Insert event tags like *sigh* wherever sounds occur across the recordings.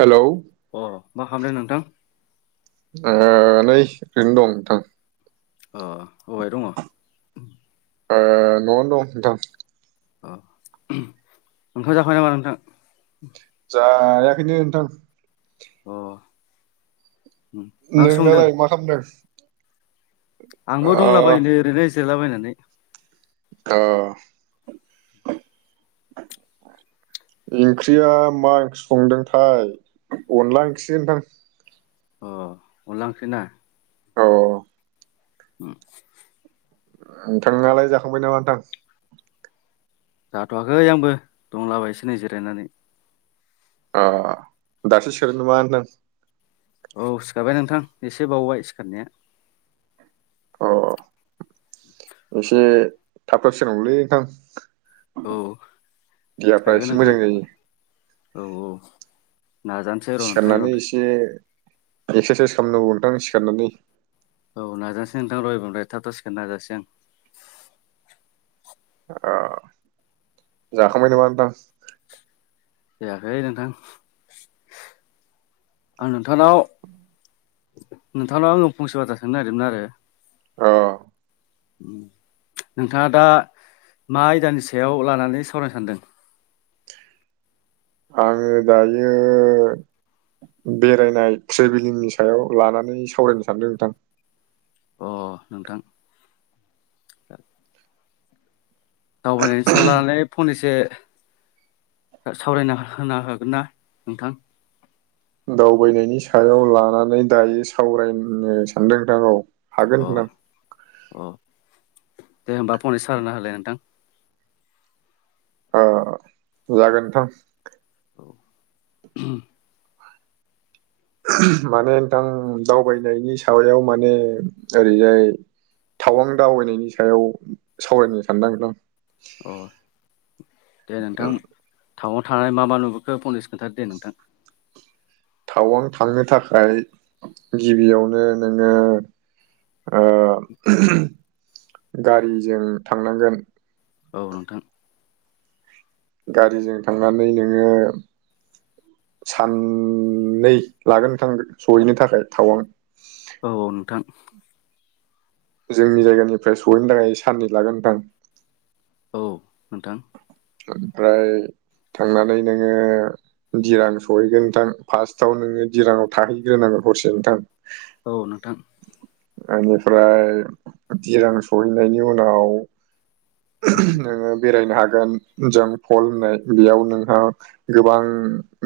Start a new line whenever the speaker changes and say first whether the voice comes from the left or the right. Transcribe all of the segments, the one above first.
right: Hello
left: अ मा खामदों नोंथां?
right: नै ओरैनो दं नोंथां।
left: अ अबेहाय दङ?
right: ओ न'आवनो दं नोंथां।
left: अ *unintelligible* नोंथां ओंखाम जाखांबाय नामा नोंथां?
right: जायाखैनो नोंथां।
left: अ उम। मा ओंख्रि संदों
right: नोंनालाय मा खामदों?
left: आंबो दंलाबायनो ओरैनो जेरायलाबायनानै
right: अ
left: *inaudible*
right: ओंख्रिया मा ओंख्रि संदोंथाय अनला ओंखि नोंथां
left: अ अनला ओंख्रि ना?
right: अ
left: *unintelligible*
right: नोंथाङालाय जाखांबाय नामा नोंथां?
left: जाथ'वाखै आंबो दंलाबाय एसे नै जिरायनानै।
right: अ दासो सिखारदों नामा नोंथां?
left: औ सिखारबाय नोंथां एसे बावबाय सिखारनाया।
right: अ एसे थाब थाब *unintelligible* नोंथां
left: औ
right: देहाफ्रा
left: सिखारगोन
right: एसे
left: नोंथां
right: मोजां जायो।
left: औ औ नाजा
right: सिखारनानै एसे एक्सारसाइस खालामनांगौ नोंथां सिखारनानै
left: औ नाजानोसै नोंथां एबारनिफ्राय थाब थाब सिखारनो नाजासै आं।
right: ओ जाखांबाय नाङा नोंथां?
left: जायाखै नोंथां आं नोंथांनाव नोंथांनाव आङो फंसे बाथा थांनो नागिरदोंमोन आरो
right: अ
left: नोंथाङा दा मा आयदानि सायाव लानानै सावरायनो सान्दों?
right: आङो दायो बेरायनाय ट्रेभेलिंनि सायाव लानानै सावरायनो सानदों नोंथां।
left: अ नोंथां दावबायनायनि सायाव लानानै फंनैसो सा सावरायना होना हागोन ना नोंथां?
right: दावबायनायनि सायाव लानानै दायो सावरायनो सानदों दा गाव।
left: अ अ दे होमबा फंनैसो सावरायना होलाय नोंथां।
right: ओ जागोन नोंथां।
left: औ *unintelligible*
right: *unintelligible* माने नोंथां दावबायनायनि साबायाव माने ओरैजाय थावां दावबायनायनि सायाव सावरायनो सानदों नोंथां।
left: अ दे नोंथां टावांआव थांनानै मा मा नुबोखो फंनैसो खोन्थादो दे नोंथां।
right: टावां थांनो थाखाय गिबियावनो नोङो ओ *unintelligible* गारिजों थांनांगोन।
left: औ नोंथां।
right: गारिजों थांनानै नोङो साननै लागोन नोंथां सहैनो थाखाय थावां।
left: औ औ नोंथां।
right: जोंनि जायगानिफ्राय सहैनो थाखाय साननै लागोन नोंथां।
left: औ नोंथां।
right: ओमफ्राय थांनानै नोङो दिरां सहैगोन नोंथां फार्स्टावनो नोङो दिराङाव थाहैग्रोनांगो हरसे नोंथां।
left: औ नोंथां।
right: ओनिफ्राय दिरां सहैनायनि उनाव *unintelligible* नोङो बेरायनो हागोन जों फल होननाय बेयाव नोंहा गोबां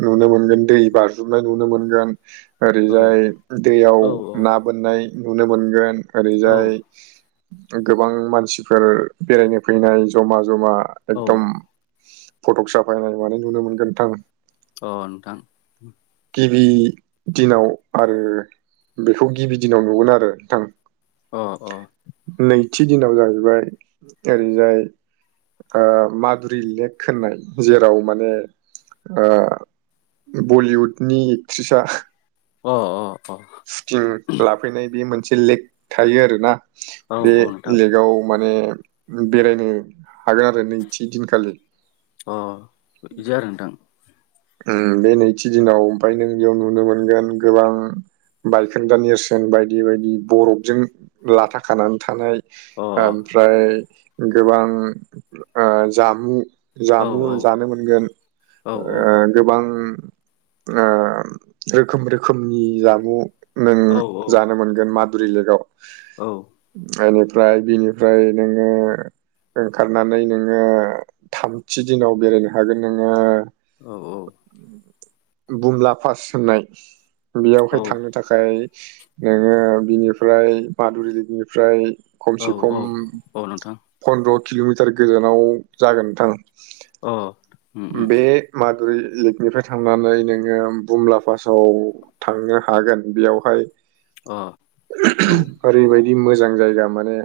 right: नुनो मोनगोन दै बारज्रुमनाय नुनो मोनगोन।
left: औ
right: ओरैजाय दैयाव
left: औ
right: ना बोननाय नुनो मोनगोन
left: औ
right: ओरैजाय गोबां मानसिफोर बेरायनो फैनाय जमा जमा
left: औ
right: एकदम। फट'क साफायनाय मानाय नुनो मोनगोन नोंथां।
left: अ नोंथां।
right: गिबि दिनाव आरो बेखौ गिबि दिनाव नुगोन आरो नोंथां।
left: अ अ।
right: नैथि दिनाव जाहैबाय ओरैजाय ओ मादुरि लेक होननाय जेराव माने ओ बलिउडनि एक्ट्रिसा *unintelligible*
left: अ अ अ।
right: सुटिं लाफैनाय बे मोनसे लेक थायो आरोना।
left: औ
right: बे
left: औ नोंथां
right: लेकाव माने बेरायनो हागोन आरो नैथि दिनखालि।
left: अ बिदि आरो नोंथां।
right: उम बे नैथि दिनाव ओमफाय नों बेयाव नुनो मोनगोन गोबां बायखोन्दा नेरसोन बायदि बायदि बरफजों लाथा खानानै थानाय
left: अ
right: ओमफ्राय गोबां ओ जामु।
left: अ
right: जामु
left: औ
right: जानो मोनगोन।
left: औ औ।
right: ओ गोबां ओम रोखोम रोखोमनि जामु नों
left: औ
right: जानो
left: औ
right: मोनगोन मधुरि लेकाव।
left: औ।
right: एनिफ्राय बिनिफ्राय नोङो ओंखारनानै नोङो थामथि दिनाव बेरायनो हागोन नोङो।
left: औ औ।
right: उम बुमला पास होननाय बेयावहाय थांनो
left: औ
right: थाख खाय नोङो बिनिफ्राय मादुरि लिगनिफ्राय खमसे
left: औ
right: खम
left: औ औ नोंथां
right: पन्द्र' किल'मिटार गोजानाव जागोन नोंथां।
left: अ। उम उम
right: बे मादुरि लेकनिफ्राय थांनानै नोङो बुमला पासाव थांनो हागोन बेयावहाय
left: अ औ
right: ओरैबायदि जि मोजां जायगा माने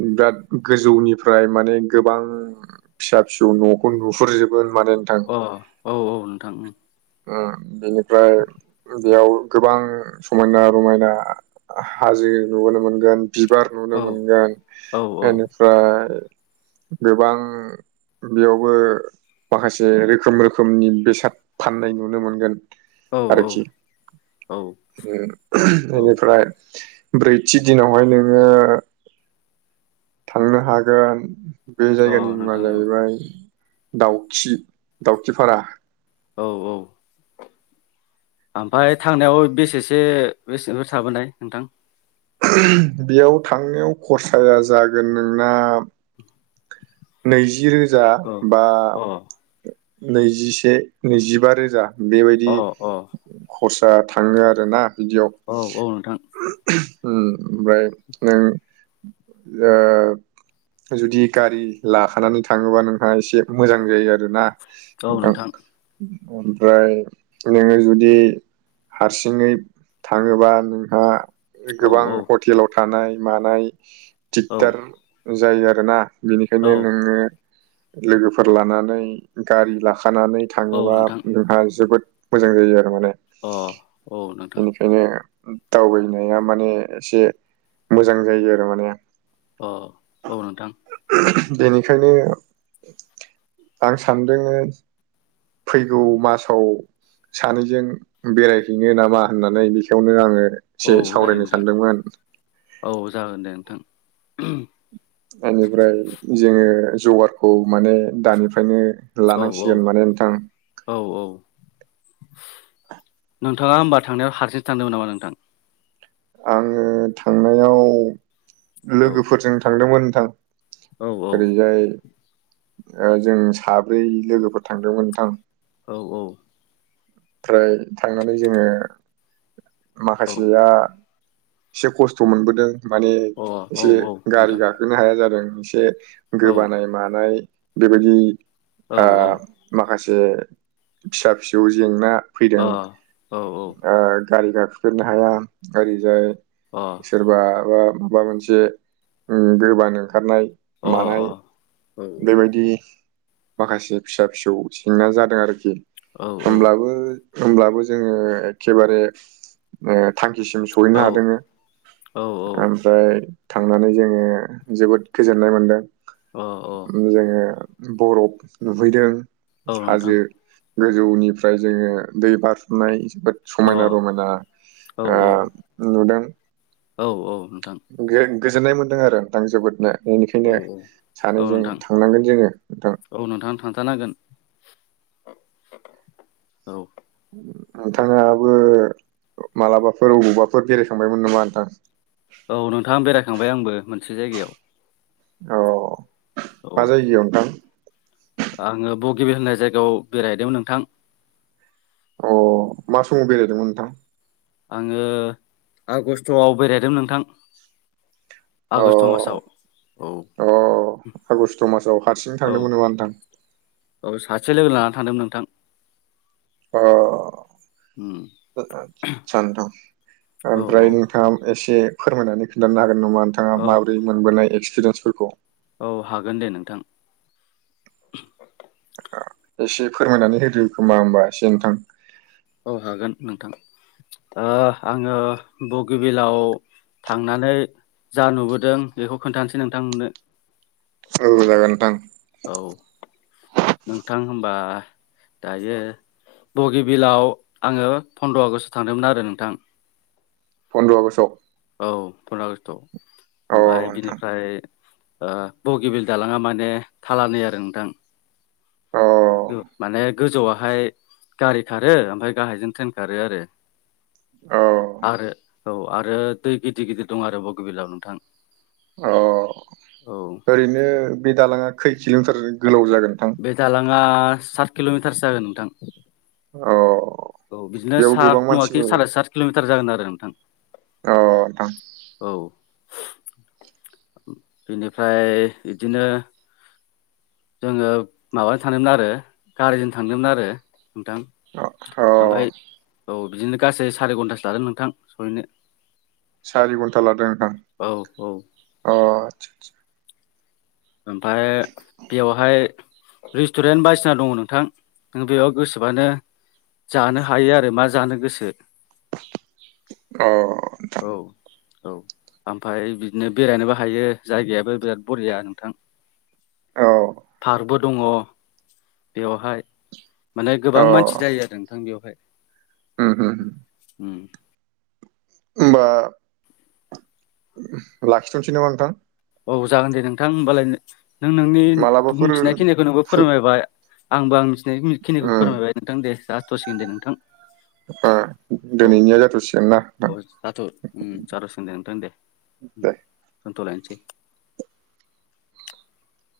right: बिराद गोजौनिफ्राय माने गोबां फिसा फिसौ न'खौ नुहुरजोब गोन माने
left: अ औ औ नोंथां ओम।
right: बिनिफ्राय बेयाव गोबां समायना रमायना हाजो नुबोनो मोनगोन। बिबार नुनो
left: औ
right: मोनगोन
left: औ
right: इनि फ्राय गोबां बेयावबो माखासे रोखोम रोखोमनि बेसाद फाननाय नुनो मोनगोन।
left: औ
right: आरोखि
left: औ औ
right: बेनिफ्राय ब्रैथि दिनावहाय नोङो थांनो हागोन बे
left: अ
right: जायगानि मुङा
left: नोंथां औ
right: जाहैबाय दाउखि दाउखि फारा।
left: औ औ ओमफ्राय थांनायाव बेसेसो बेसेफोर थाबोनाय नोंथां?
right: बेयाव थांनायाव खरसाया जागोन नोंना नैजि रोजा
left: औ
right: बा
left: अ
right: नैजिसे नैजिबा रोजा। बेबायदि
left: अ अ
right: खरसा थाङो आरोना बिदियाव।
left: औ औ नोंथां।
right: ओमफ्राय नों ओ जुदि गारि लाखानानै थाङोबा नोंहा एसे मोजां जायो आरो ना।
left: औ नोंथां।
right: ओमफ्राय नोङो जुदि हारसिङै थाङोबा नोंहा
left: औ
right: गोबां
left: औ
right: हटेलाव थानाय मानाय
left: औ
right: दिगदार। जायो आरोना बेनिखायनो
left: औ
right: नोङो लोगोफोर लानानै गारि लाखानानै
left: औ
right: थाङोबा
left: नोंथां
right: नोंहा जोबोद मोजां जायो आरो माने
left: अ औ नोंथां
right: बेनिखायनो दावबायनाया माने एसे मोजां जायो आरो माने।
left: अ औ नोंथां।
right: बेनिखायनो आं सानदोङो फैगौ मासाव सानैजों बेरायहैनो नामा होननानै बेखौयावनो आङो
left: औ
right: एसे
left: जायो
right: सावरायनो
left: नोंथां
right: सानदोंमोन
left: औ जागोन दे नोंथां ओहम।
right: बेनिफ्राय जोङो जगारखौ माने दानिफ्रायनो
left: औ औ
right: लानांसिगोन माने नोंथां।
left: औ औ नोंथाङा होमबा थांनायाव हारसिं थांदोंमोन नामा नोंथां?
right: आङो थांनायाव
left: औ
right: लोगोफोरजों थांदोंमोन नोंथां।
left: औ औ
right: ओरैजाय जों साब्रै लोगोफोर थांदोंमोन नोंथां।
left: औ औ
right: ओफ्राय थांनानै जोङो
left: औ
right: माखासेया एसे खस्थ' मोनबोदों माने
left: अ औ
right: एसे
left: औ
right: गारि
left: नोंथां
right: गाख गोनो हाया जादों एसे
left: औ
right: गोबानाय मानाय बेबायदि
left: औ औ
right: माखासे फिसा फिसौ जेंना
left: अ
right: फैदों
left: औ
right: गारि गाखोफेरनो हाया ओरैजाय
left: अ
right: सोरबाा माबा मोनसे गोबानो ओंखारनाय।
left: अ औ
right: मानाय
left: औ
right: बेबायदि माखासे फिसा फिसौ जेंना जादों आरोखि
left: औ
right: होमब्लाबो होमब्लाबो जोंङो एखेबारे ओ थांखिसिम सहैनो हादोंङो
left: औ
right: ओम फ्राय थांनानै जोंङो जोबोद गोजोननाय मोनदों।
left: अ अ
right: उम जोंङो बरफ नुहैदों
left: औ नोंथां
right: हाजो गोजौनि फ्राय जोंङो दै बारजुमनाय जोबोद
left: अ
right: समायना रमायना
left: औ
right: ओ नुदों
left: औ औ नोंथां।
right: गो-गोजोननाय मोन्दों आरो नोंथां जोबोदनो।
left: औ
right: बेनिखायनो
left: औ
right: सानैजों
left: नोंथां
right: थांनांगोन जोंङो नोंथां।
left: औ नोंथां थांथानांगोन औ
right: नोंथांङाबो मालाबाफोर अबावबाफोर बेरायखांबायमोन नामा नोंथां?
left: औ नोंथां बेरायखांबाय आंबो मोनसे जायगायाव।
right: औ मा जायगायाव नोंथां?
left: आंङो बगिबिल होननाय जायगायाव बेरायदोंमोन नोंथां।
right: अ मा समाव बेरायदोंमोन नोंथां?
left: आंङो आगस्टआव बेरायदों नोंथां।
right: अ
left: आगष्ट मासाव औ
right: अ आगस्ट' मासाव हारसिं
left: औ
right: थांदोंमोन नामा नोंथां?
left: औ सासे लोगो लानानानै थांदोंमोन नोंथां।
right: अह आ
left: उम
right: ओ ओ सा नोंथां
left: औ औ
right: ओमफ्राय आम एसे फोरमायनानै खोन्थानो हागोन नामा
left: औ
right: नोंथांङा माबोरै मोनबोनाय एक्सपिरियेन्सफोरखौ?
left: औ हागोन दे नोंथां।
right: एसे फोरमायनानै होदो खोमा होनोमबा एसे नोंथां
left: औ हागोन नोंथां ओ आंङो बगिबिलाव थांनानै जा नुबोदों बेखौ खोन्थानोसै नोंथां नोंनो
right: औ जागोन नोंथां।
left: औ नोंथां होमबा दायो बगिबिलाव आंङो फन्द्र आगष्टआव थांदोंमोन आरो नोंथां।
right: फन्द्र' आगषआव
left: औ फन्द्र' आगषटआव
right: अ
left: ओमफ्राय
right: नोंथां
left: बिनिफ्राय ओ बगिबिल दालांङा माने थालानै आरो नोंथां
right: अ
left: औ माने गोजौआवहाय गारि खारो ओमफ्राय गाहायजों ट्रेन खारो आरो।
right: औ
left: आरो औ आरो दै गिदिर गिदिर दं आरो बगेबिलाव नोंथां।
right: अ
left: औ
right: ओरैनो बे दालांङा खै किल'मिटार गोलाव जागोन नोंथां?
left: बे दालांङा सात किल'मिटारसो जागोन नोंथां।
right: अ
left: औ बिदिनो
right: बेयाव
left: सात
right: गोबां
left: नंङाखि
right: मानसिफोर
left: साराय सात किल'मिटार जागोन आरो नोंथां।
right: अ नोंथां।
left: औ इनिफ्राय इदिनो जोंङो माबाजों थांदोंमोन आरो गारिजों थांदोंमोन आरो नोंथां।
right: अ अ
left: ओमफ्राय औ बिदिनो गासै साराय घन्टासो लादों नोंथां सहैनो
right: सारि घन्टा लादों नोंथां
left: औ औ
right: अ' आदसा आदसा
left: ओमफाय बेवहाय रेस्टुरेन्ट बायदिसिना दंङ नोंथां नों बेयाव गोसोबानो जानो हायो आरो मा जानो गोसो
right: अ
left: औ औ ओमफ्राय बिदिनो बेरायनोबो हायो जायगायाबो बिराद बरिया नों
right: औ
left: पार्कबो दङ बेयावहाय माने
right: अ
left: गोबां मानसि जायो आरो नोंथां बेवहाय।
right: होम होम
left: औ
right: होमबा लाखिथ'नोसै नामा नोंथां?
left: औ जागोन दे नोंथां हबालाय नों नोंनि मिथिनायखिनिखौ नोंबो
right: मालाबाफोर
left: फोरमायबाय आंबो आं मिथिनायखिनिखौ
right: ओम
left: फोरमायबाय नोंथां दे जास्थ'सिगोन दे नोंथां। औ
right: दिनैनिया जाथ'सिगोन
left: औ
right: ना?
left: जाथ' उम जाथ'सिगोन दे नोंथां दे
right: दे।
left: दोनथ'लायनोसै। *inaudible*